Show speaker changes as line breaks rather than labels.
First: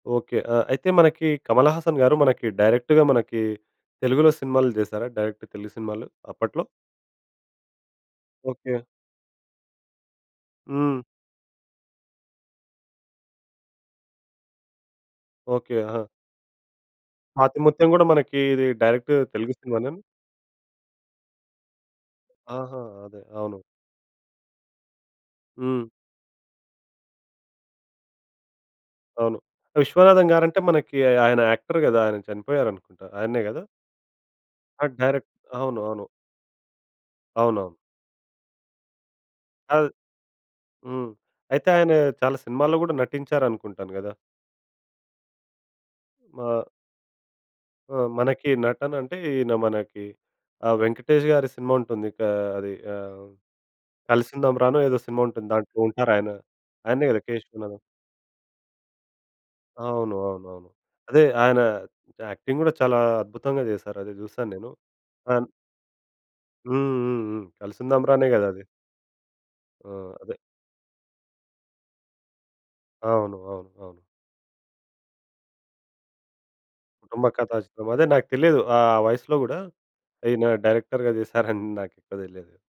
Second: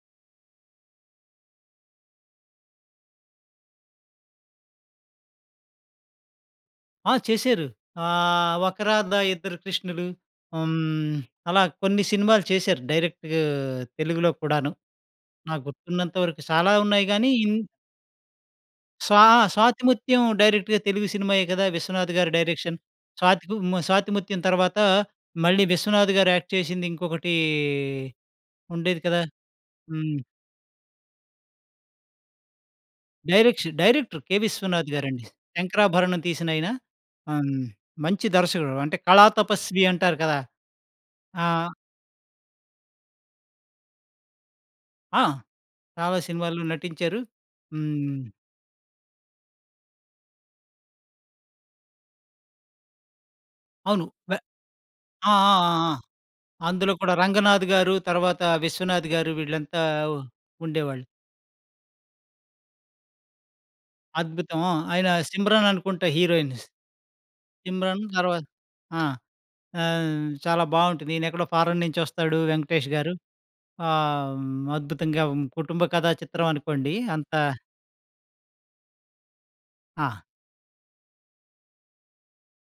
Okay. ఆహ్, అయితే మనకి 'కమలహాసన్' గారు మనకి డైరెక్ట్‌గా మనకి తెలుగులో సినిమాలు చేశారా, డైరెక్ట్ తెలుగు సినిమాలు అప్పట్లో?
ఆ! చేశారు. ఆహ్, 'ఒక
ఓకే.
రాధ ఇద్దరు కృష్ణులు.'
హ్మ్.
హ్మ్, అలా కొన్ని సినిమాలు చేశారు డైరెక్ట్ తెలుగులో కూడాను, నాకు
ఓకే. ఆహా!
గుర్తున్నంత వరకు. చాలా ఉన్నాయి గానీ ఇంత్
'స్వాతిముత్యం' గూడా మనకీ ఇది డైరెక్ట్‌గా
స్వాహ
తెలుగు సినిమానేనా?
'స్వాతిముత్యం' డైరెక్ట్‌గా తెలుగు సినిమాయే కదా 'విశ్వనాథ్' గారి డైరెక్షన్.
ఆహా! అదే.
స్వాతి
అవును.
మ్ 'స్వాతిముత్యం' తరువాత మళ్ళీ
హ్మ్.
'విశ్వనాథ్' గారు యాక్ట్ చేసింది ఇంకొకటీ ఉండేది కదా?
అవును.
హ్మ్.
'విశ్వనాథం' గారంటే మనకీ ఆ ఆయన యాక్టర్ గదా! ఆయన చనిపోయారనుకుంటా. ఆయనే గదా?
Direction director, 'K.
ఆ!
విశ్వనాథ్' గారండీ.
డైరెక్ట్ అవును. అవును.
'శంకరాభరణం' తీసినాయిన. ఆహ్, హ్మ్,
అవునవును.
మంచి దర్శకుడు. అంటే,
ఆ!
కళాతపస్వి అంటారు కదా!
హ్మ్.
ఆ!
అయితే, ఆయనా చాలా సినిమాల్లో గూడా నటించారనుకుంటాను గదా?
ఆ! చాలా
మా
సినిమాల్లో నటించారు.
ఆ!
హ్మ్.
మనకి నటనంటే, ఈయన మనకి ఆహ్, 'వెంకటేష్' గారి సినిమా ఉంటుంది. కా అది ఆహ్,
అవును. వె
'కలిసుదాం రా'నో, ఏదో సినిమా
ఆ!
ఉంటుంది,
ఆ! ఆ!
దాంట్లో
ఆ!
ఉంటారాయన.
అందులో
ఆయన్నే
కూడా
కదా 'కె.
'రంగనాథ్'
విశ్వనాథం?'
గారు ,తర్వాత 'విశ్వనాథ్' గారు వీళ్ళంతా
అవును.
ఉ
అవునవును.
ఉండేవాళ్ళు.
అదే ఆయనా యాక్టింగ్ గూడా చాలా అద్భుతంగా చేశారు. అది చూశాను నేను.
అద్భుతము. ఆయనా,
ఆ!
'సిమ్రన్' అనుకుంట హీరోయిన్.
హుహుహు. కలిసుందాం
'సిమ్రన్'
రానే
తర్వాత
గదది?
ఆ!
ఆ!
ఆహ్,
అదే.
చాలా బావుంటది. ఈనెక్కడో ఫారెన్ నుంచొస్తాడు 'వెంకటేష్' గారు.
అవును. అవును. అవును.
ఆహ్, హ్మ్, అద్భుతంగా హ్మ్, కుటుంబ కథా చిత్రం అనుకోండి.
అంబ
అంత
కథా చిత్రం. అదే నాకు తెలియదు. ఆ వయసులో గూడా
ఆ!
ఈయన డైరెక్టర్‌గా చేశారని నాకు కూడా తెలియదు.